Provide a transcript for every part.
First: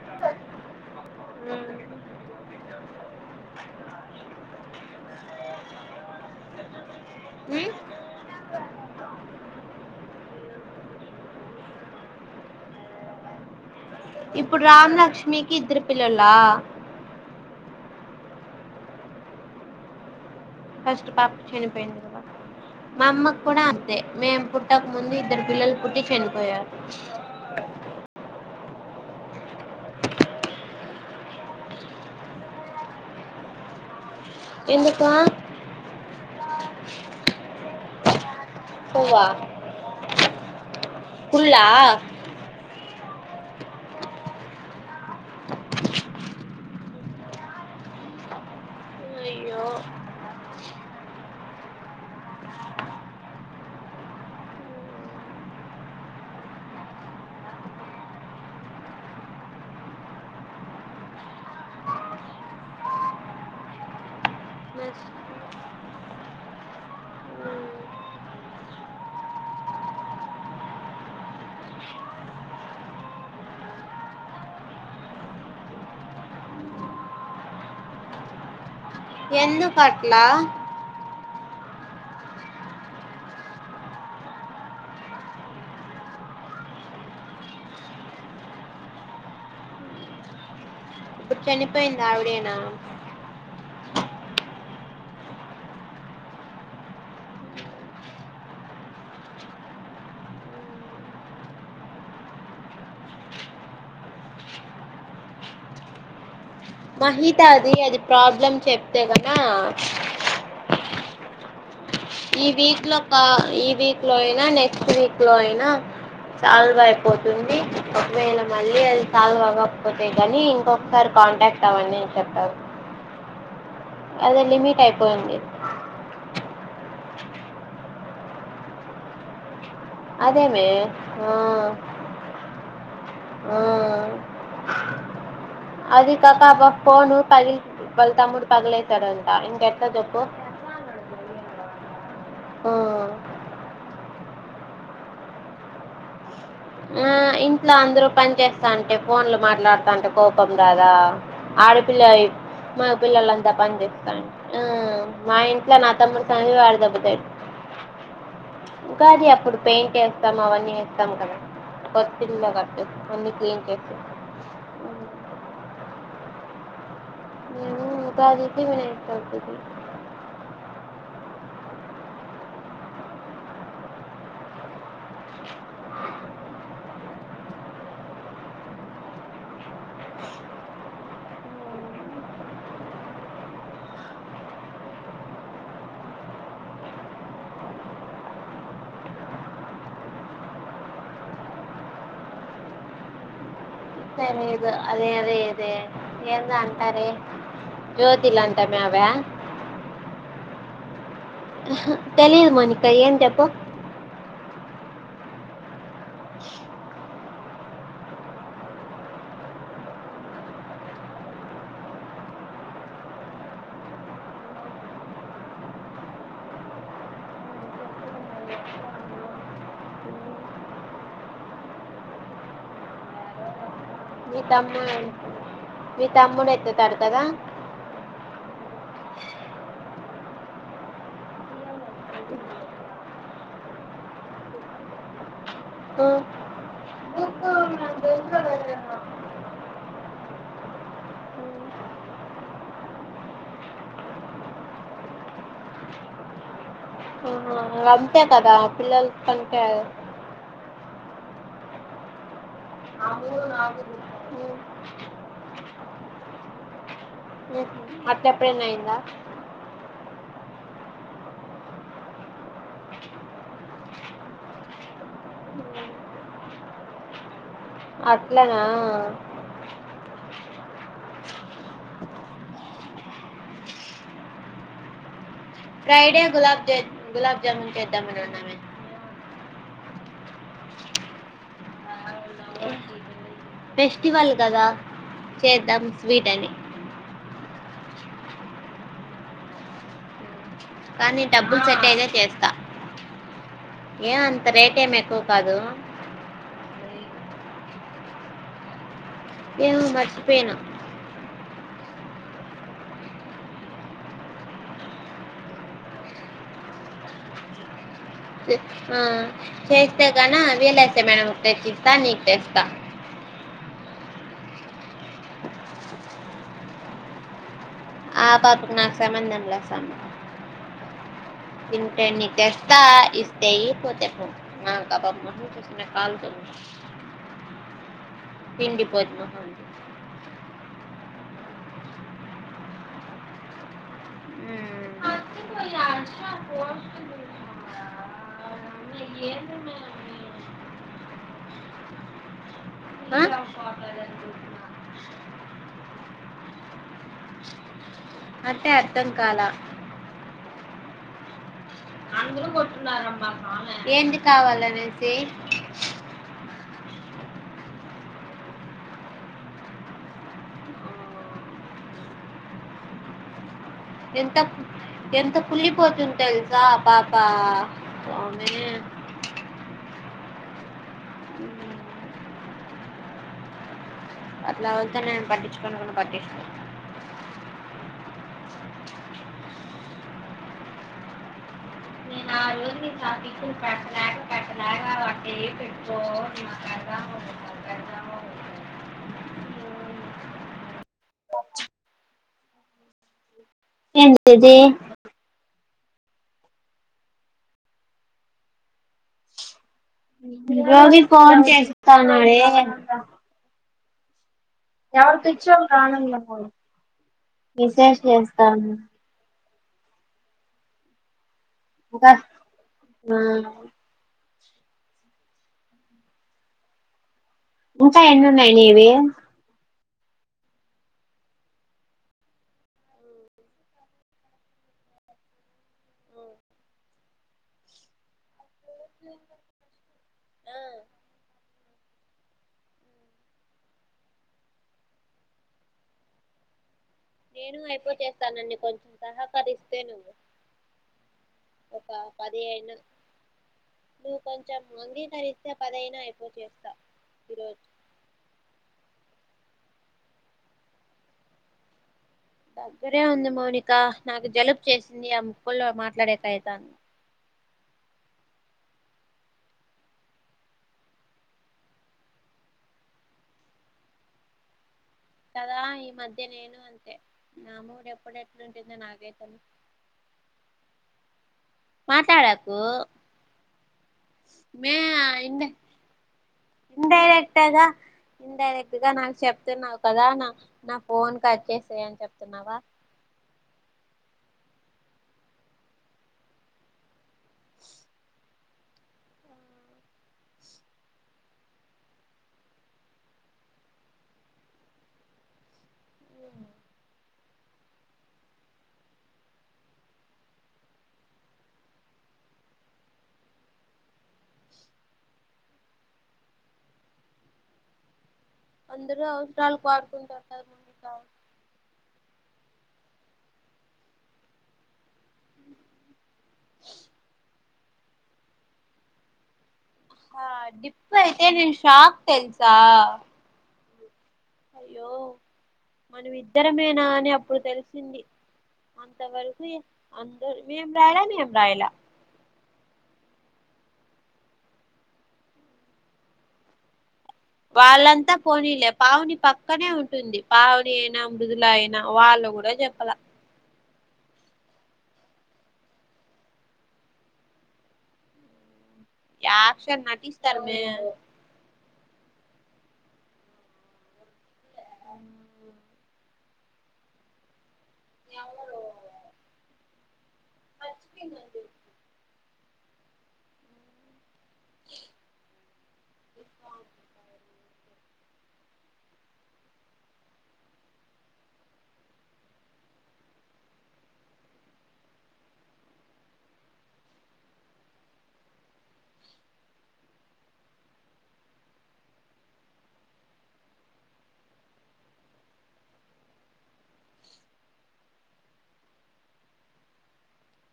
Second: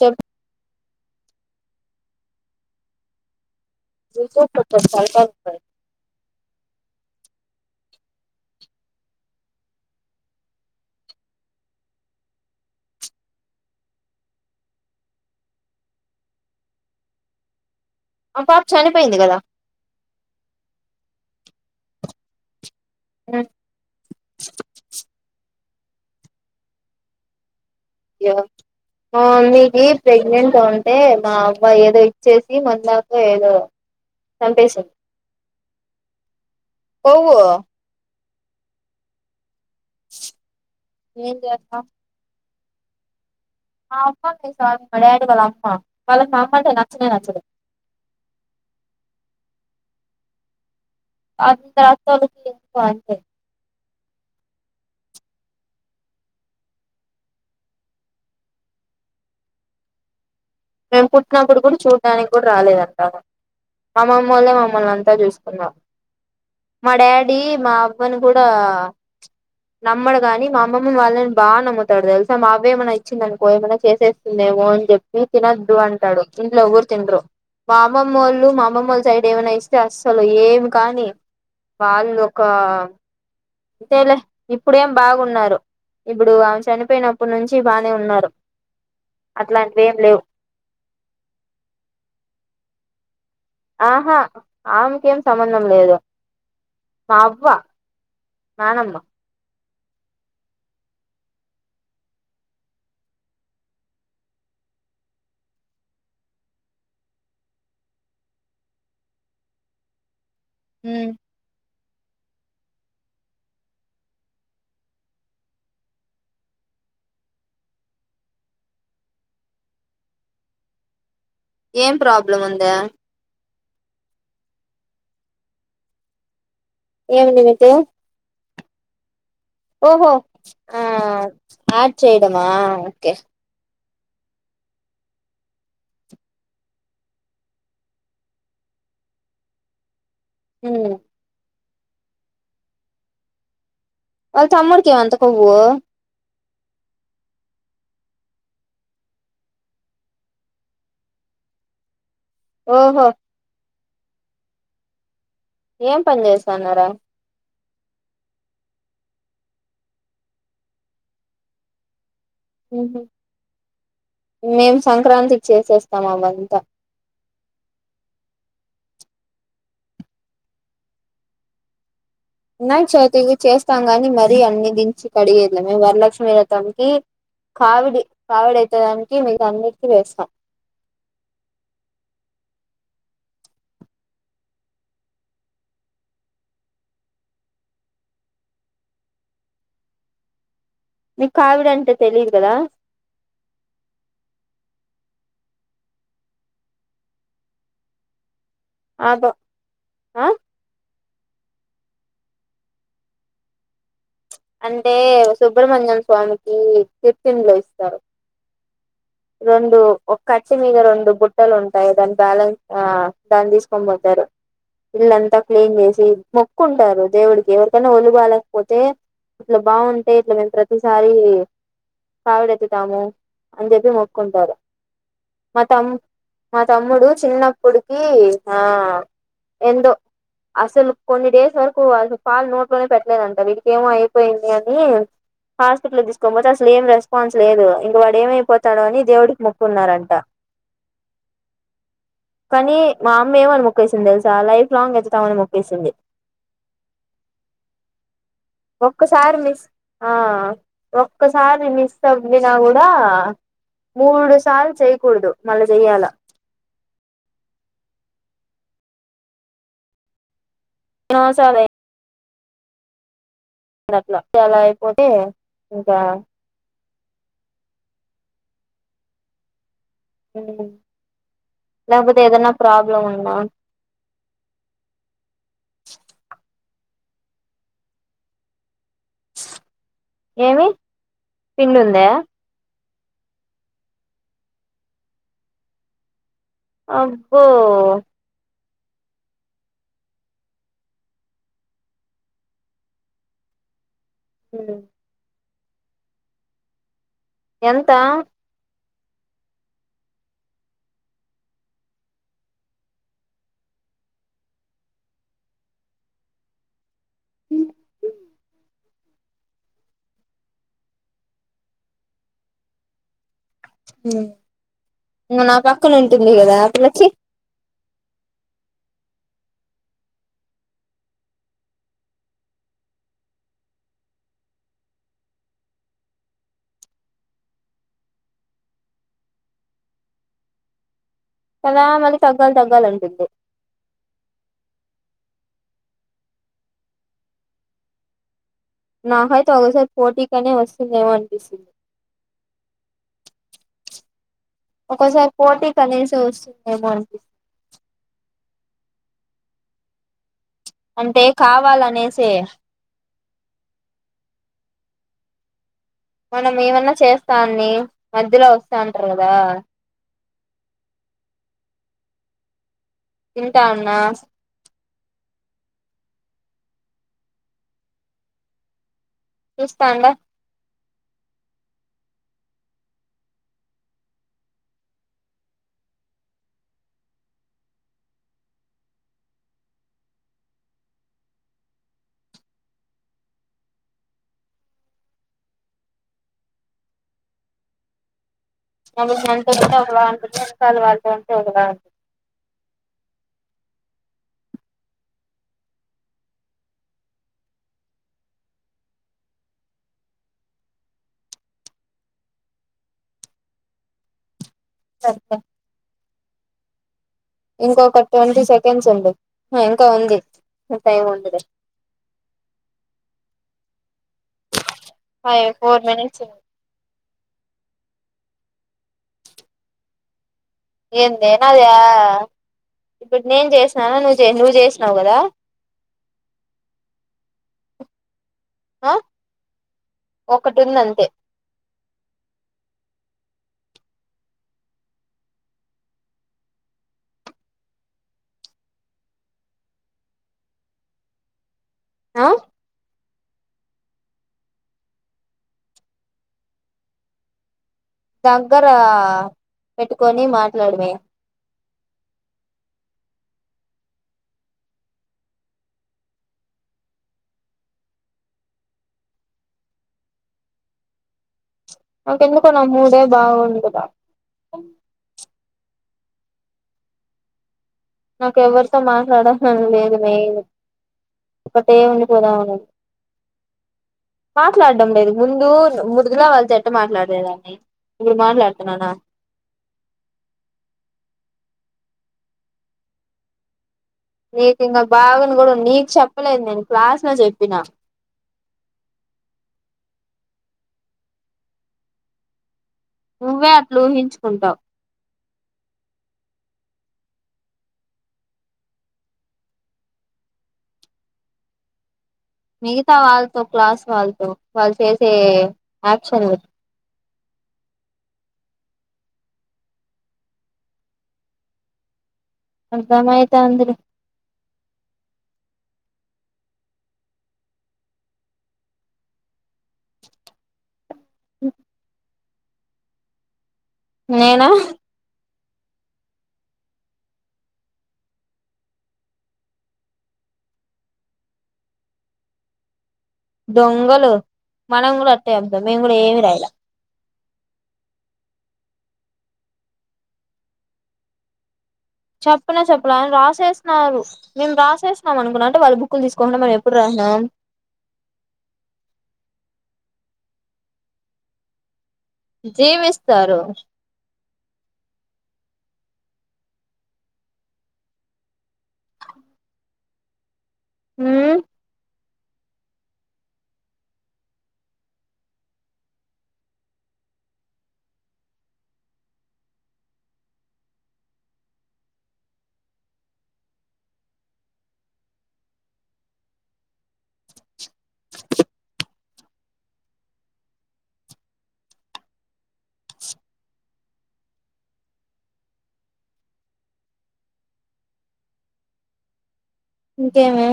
చెప్ప దకు ప పసాలత ఉపాయ ఉమ్ ఇప్పుడు రామలక్ష్మికి ఇద్దరు పిల్లలా పాపు చాని పయింది కదా ఫస్ట్ పాప చనిపోయింది కదా మా అమ్మక్ కూడాడా అంతే మేము పుట్టక ముందు ఇద్దరు పిల్లలు పుట్టు చనిపోయారు మా మమ్మీకి ప్రెగ్నెంట్ ఉంటే మా అబ్బాయి ఏదో ఇచ్చేసి మన దాకా ఏదో ఎందుక పో పోవా ఏం కుల్ చేస్తాం మా అమ్మ మీ మా డాడీ వాళ్ళ అమ్మ వాళ్ళ మా అమ్మ అంటే నచ్చనే నచ్చదు ఆ అవి రాత్రాలకి ఎందుకు అంటే మేము పుట్టినప్పుడు కూడా చూడ్డానికి కూడా రాలేదంటా మామమ్మలే మమ్మల్ నస్- అంతా చూసుకున్నారు మా డాడీ ఉమ్. మా అవ్వని కూడా నమ్మడు కాని మా అమ్మ వాళ్ళని బాగా నమ్ముతాడు తెలుసా మా అవే ఏమైన్నా ఇచ్చింద అనుకో ఏమైన్నా చేసేస్తుందేమో అని చెప్పి తినొద్దు అంటాడు ఇంట్లో ఎఊరు తిినరు మా అమ్మమ్మ వాళ్ళు మామమ్మ వాళ్ళ సైడ్ ఏమైనా ఇస్తే ఎందుకు అసలు అట్లా ఏమి కాని వాళ్ళ ఒక అంతేలే ఇప్పుడేం బాగున్నారు ఇప్పుడు ఆ చనిపోయినప్పుడు నుంచి బానే ఉన్నారు అట్లాంటివి ఏం లేవు ఇప్పుడు చనిపోయిందా అవిడేనా ఆహా ఆమెకేం సంబంధం లేదు మావవా మనమ్మ మహితా అది అది ప్రాబ్లమ్ చెప్తే కద హ ఈ వీక్ లో కా ఈ వీక్ లో అయినా నెక్స్ట్ వీక్ లో అయినా సాల్వ్ అయిపోతుంది ఒకవేనా మళ్ళీ అది సాల్వ్ అ్వకపోతాయి కానీ ఇంకొకసారి కాంటాక్ట్ అవ్వండి ఏం నేను ప్రాబ్లం చెప్తారు ఉందా అదే లిమిీట్ అయిపోంది ఏం నిమితే ఓహో అదేమే ఆ ఆడ్ చేయడమా ఓకే ఆ అదిక అకబా ఫోను పగిలి బల్తాముర్ పగిలైతాడు అంత ఇింగ్ ఎర్తదప్పు హ ఆ వాళ్ళ తమ్ముడికిమంత కొవ్వు ఆ ఇంట్లో అందరుూ పని చేస్తా అంటే ఫోన్లు మాట్లాడుతాంటే కోపం రాదా ఆడపిల్ల మా ఓహో పిల్లలంతా పనిపిస్తా ఆ మా ఇంట్లో నా ఏం తమ్మ పని స వాడ చేస్తాన్నారా దబ్బతా ఇకాది అప్పుడు పెయింట్ చేస్తాం అవన్నీ వస్తాం కదా ఇల్లు కట్టేసి అన్ని క్లీన్ చేసి మేం సంక్రాంతి చేసేస్తాం అమంతా మ బతద మ క ఉన్నాయి చవితివి చేస్తాం గాని మరీ అన్ని దించి కడిగేద్లే మేము వరలక్ష్మి వతంకి కావిడి కావిడ అయితే దానికి మీకు అందరికి వేస్తాం ఉ నీకు కామెడీ అంటే తెలిదు కదా సర ఇ అదే అదే ఇదే ఎద అంటార జ్యోతిల్ అంత తమ ఆ అ ఆ తెలియదు మనిిక ఏంంటప్ప అంటే సుబ్రహ్మణ్యం స్వామికి తిర్చంలో ఇస్తారు [inaudible] రెండు ఒక కచ్చి మీద రెండు బుట్టలు ఉంటాయి దాన్ని బ్యాలెన్స్ ఆ దాన్ని తీసుకోని పోతారు ఇల్లంతా క్లీన్ చేసి మొక్కుంటారు దేవుడికి ఎవరికైనా ఒళ్ళు బలేకపోతే ఇట్లా బాగుంటే ఇట్లా మేము ప్రతిసారి కావిడేత్తు తాము అని చెప్పి మొ మీ కుంటారు తమ్ముడు మా తమ్ మీ తమ్ముడు మా ఎత్తుతాడు తమ్ముడు కదా చిన్నప్పుటికి [inaudible] ఎంతోో అసలు కొన్ని డేస్ వరకు అసలు పాల్ నోట్లోనే పెట్టలేదంట వీడిక్ కేమో అయిపోయిందని హాస్పిటల్ తీసుకోకపోతే అసలు ఏం రెస్పాన్స్ ఆహా, లేదు ఇంగ వాడు ఏమైపోతాడో అని దేవుడికి మొక్కున్నారంట మ్ కానీ మా అమ్మ ఏమని మొక్కేసింది తెలుసా లైఫ్ లాంగ్ ఎత్తుమని మొక్కేసింది అహ అంతే కదా పిల్లల ఒక్కసారి కంటే మిస్ ఆ ఒక్కసారి మిస్ అయ్యినా కు ా ఉమ్, మూడు ఉమ్. సార్లు చేయ్యకూడదు మళ్ళా చెయ్యాల మ్ హు అట్లేప్పుడనైందా నో సాలై అట్లా అలా అయిపోతే ఇంకా అట్లనా హు లేకపోతే ఏదన్నా ప్రాబ్లం ఉన్న ఫ్రైడేయా గులాబ్ జె గులాబ్ జాములు చేద్దామని అన్నమే ఏమి పిండుందా ఫెస్టివల్ కదా చేద్దాం స్వీట్ అని అబ్బో కానీ డబ్బులు సెట్ అయితే చేస్తా ఎం అంత రేట్ ఎం ఎక్కువ కాదు ఎంత ఏమొ మరిచిపోయనా ఆ చేస్తే గన వీలైతే మేడంకి తెచ్చిస్తా నీకు తెస్తా మ్ ఇంగ నా పక్కన ఉంటుంది కదా ఆ పిల్లకి ఆ పాపుకు నాకు సంబంధంలే సమ్ తింటే నీక్ తెస్తా ఇస్తే అయ్యి పోతే పో నాక్ ఆ పాప మొహం చూస్తేనే కాలుతుంది తిండిబోత్తు మొహం ది కదా మళ్ళీ తగ్గాల్ తగ్గాలని పీద్ది ఆ? నాకైతే ఒకోసారి పోటీకనే వస్తుందేమో అనిపిస్తుం ఆ ఒకోసారి పోటీ పనీసే వస్తుందేమో అనిపి అంటే అర్ధంకాల అంటే కావాలన్ అందరూ కొట్టున్నమ్మా ఏంటి కావాలనేసి మనం ఏమన్నా చేస్తాఉన్ని మధ్యలో వస్తా ఉంటారు కదా తింటా ఉన్నా ఎంత ఎంత కుళ్ళిపోతుంది తెలుసా ఆ పాపా సామీ చూస్థాండా మ్ అట్లా వెళ్తే నేను పట్టించుకోను కూడా పట్టిచ్చుకో నా జ వీకులు పెట్టలేక పెట్టలేగా అట్టే ఏ పెట్టుకోకా [unintelligible] ఏంటిది రోజు ఫోన్ చేస్తోంది ఎవరు ఉంటుంది తెచ్చారు నాన్నమ్మ కు ఇంకొక ట్వంటీ సెకండ్స్ ఉంది ఇంకా ఉంది టైం ఉండది ఇంకా. హ్మ్మ్ ఫైవ్ ఫోర్ మినిట్స్ ఇంకా ఎన్నిన్నాయి నీవి ఎందే నయా ఇప్పుడు నేను చేసిననా నువ్వు చే నువ్ చేసినావు కదా ఆ ఒకటున్ది అంతే నేను అయిపో చేస్తానని కొంచెం సహకరిస్తే నువ్వు ఒక ఆ పదిహేను నువ్వు కొంచెం అంగీకరిస్తే పదైనా ఐపోవ చేస్తా ఈరోజు దగ్గర పెట్టుకొని మాట్లాడమే దగ్గరే ఉంది మౌనిక నాకు జలుబు చేసింది ఆ ముక్కుల్లో ల మాట్లాడేకి అయితాంది నాకెందుకో నా మూడే బాగుండదా కదా ఈ మధ్య నేను అంతే నము నాకు ఎవరితో మాట్లాడాలని లేదు మే మాట్లాడకు మే మాట్లాడడం లేదు ఇ ముందు ముదుగులా వాళ్ళతో ఎట్ట ఇన్డైరెక్ట్ మాట్లాడేదాన్ని గా ఇప్పుడు ఇన్ డైరెక్ట్ మాట్లాడుతున్నానా గా నాకు చెప్తున్నావు కదా నా నా ఫోన్ కట్ చేసేయనీ చెప్తున్నావా నీకు ఇంకా బాగాని కూడా నీకు చెప్పలేదు నేను క్లాస్ లో చెప్పినా నువ్వే అట్ల ఊహించుకుంటావు ఓ మిగతా వాళ్ళతో క్లాస్ వాళ్ళతో వాళ్ళు చేసే యాక్షన్ అందరూ అవసరాలు వాడుకుంటారు కద ముందుకా అర్థమైతందిలే ఆ డిప్పు అయితే నేను షాక్ తెల్సా నేనా మనం ఇద్దరమేనా అని అప్పుడు తెలిసింది అంతవరకు అందు మేం రాయలా నేం రాయలా దొంగలు మనం కూడా అట్టే చెబుతాం మేము కూడా ఏమి రాయలే వాళ్ళంతా పోనీలే పావని పక్కనే ఉంటుంది పావని అయినా మృదుల అయినా వాళ్ళు కూడా చెప్పలే చెప్పాల చెప్పల రాసే మేము రాసేసన్నాం అనుకున్న అంటే వాళ్ళ బుక్కులు తీసుకోకుండా మేము ఎప్పుడు రాసినాం యాక్షన్ నటిస్తారు మే జీవిస్తారు [inaudible] [unintelligible] ఉమ్ ఏ ఇంకేమి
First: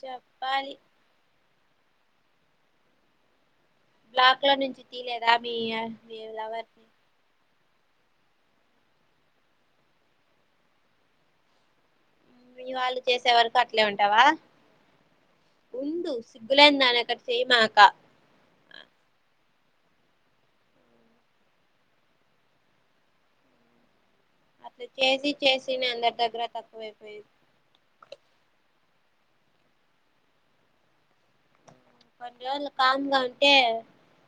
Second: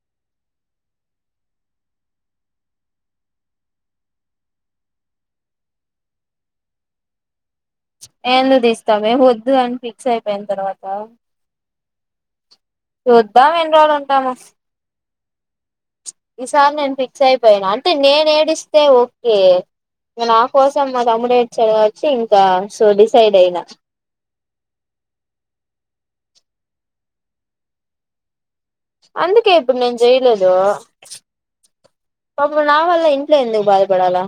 చెప్పాలి బ్లాక్ లో నుంచి తీలేదా మీ మీ ఎవరిని ఎందుకు ఇస్తావే వద్దు అని ఫిక్స్ అయిపోయిన తర్వాత వాళ్ళు చేసే చూద్దాం వరకు ఎన్ని అట్లే ఉంటావా ఉండు ఈసార్ సిగ్గులేని నేను దాని అక్కడ ఫిక్స్ అయిపోయాను చేయమాక అంటే నేను ఏడిస్తే ఓకే నా కోసం మా తమ్ముడుేడ్చ వచ్చి ఇంకా సో డిసైడ్ అయిన అట్లా చేసి చేసి న అందరి దగ్గర తక్కువైపోయింది అందుకే ఇప్పుడు నేను జయలేదుో కొన్ని పాప్పుడు రోజులు నా వల్ల కామ్ గా ఇంట్లో ఉంటే ఎందుకు బాధపడాలా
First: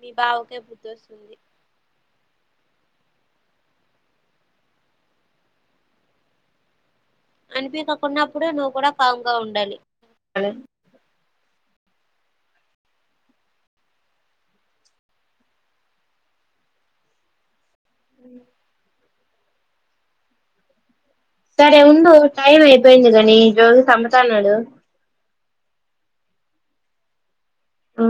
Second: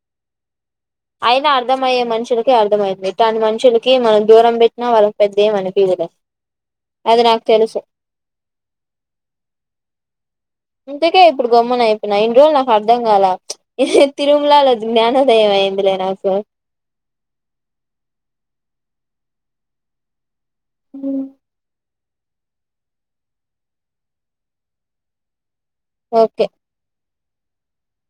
మీ బావకే బుద్ అయినా అర్థమయ్యే మనిషి ములక అర్థమైంది ఇట్లాంటి మనుషులకి మనం దూరం పెట్టినా వాళ్ళకి పెద్దే మని పలే అనిపించకున్నప్పుడు నువ్వు కూడా పాగంగా ఉండాలి ఇంతకే ఇప్పుడు గమ్మన అయిపోయినయి ఇన్ని రోజులు నాకు అర్థం కాల తిరుమలలో జ్ఞానదయం అయింది ద సార్ అ సరే ఉండు టైం అయిపోయింది కాని రోజు చమ్ముతాన్నాడు ఓకే ఆ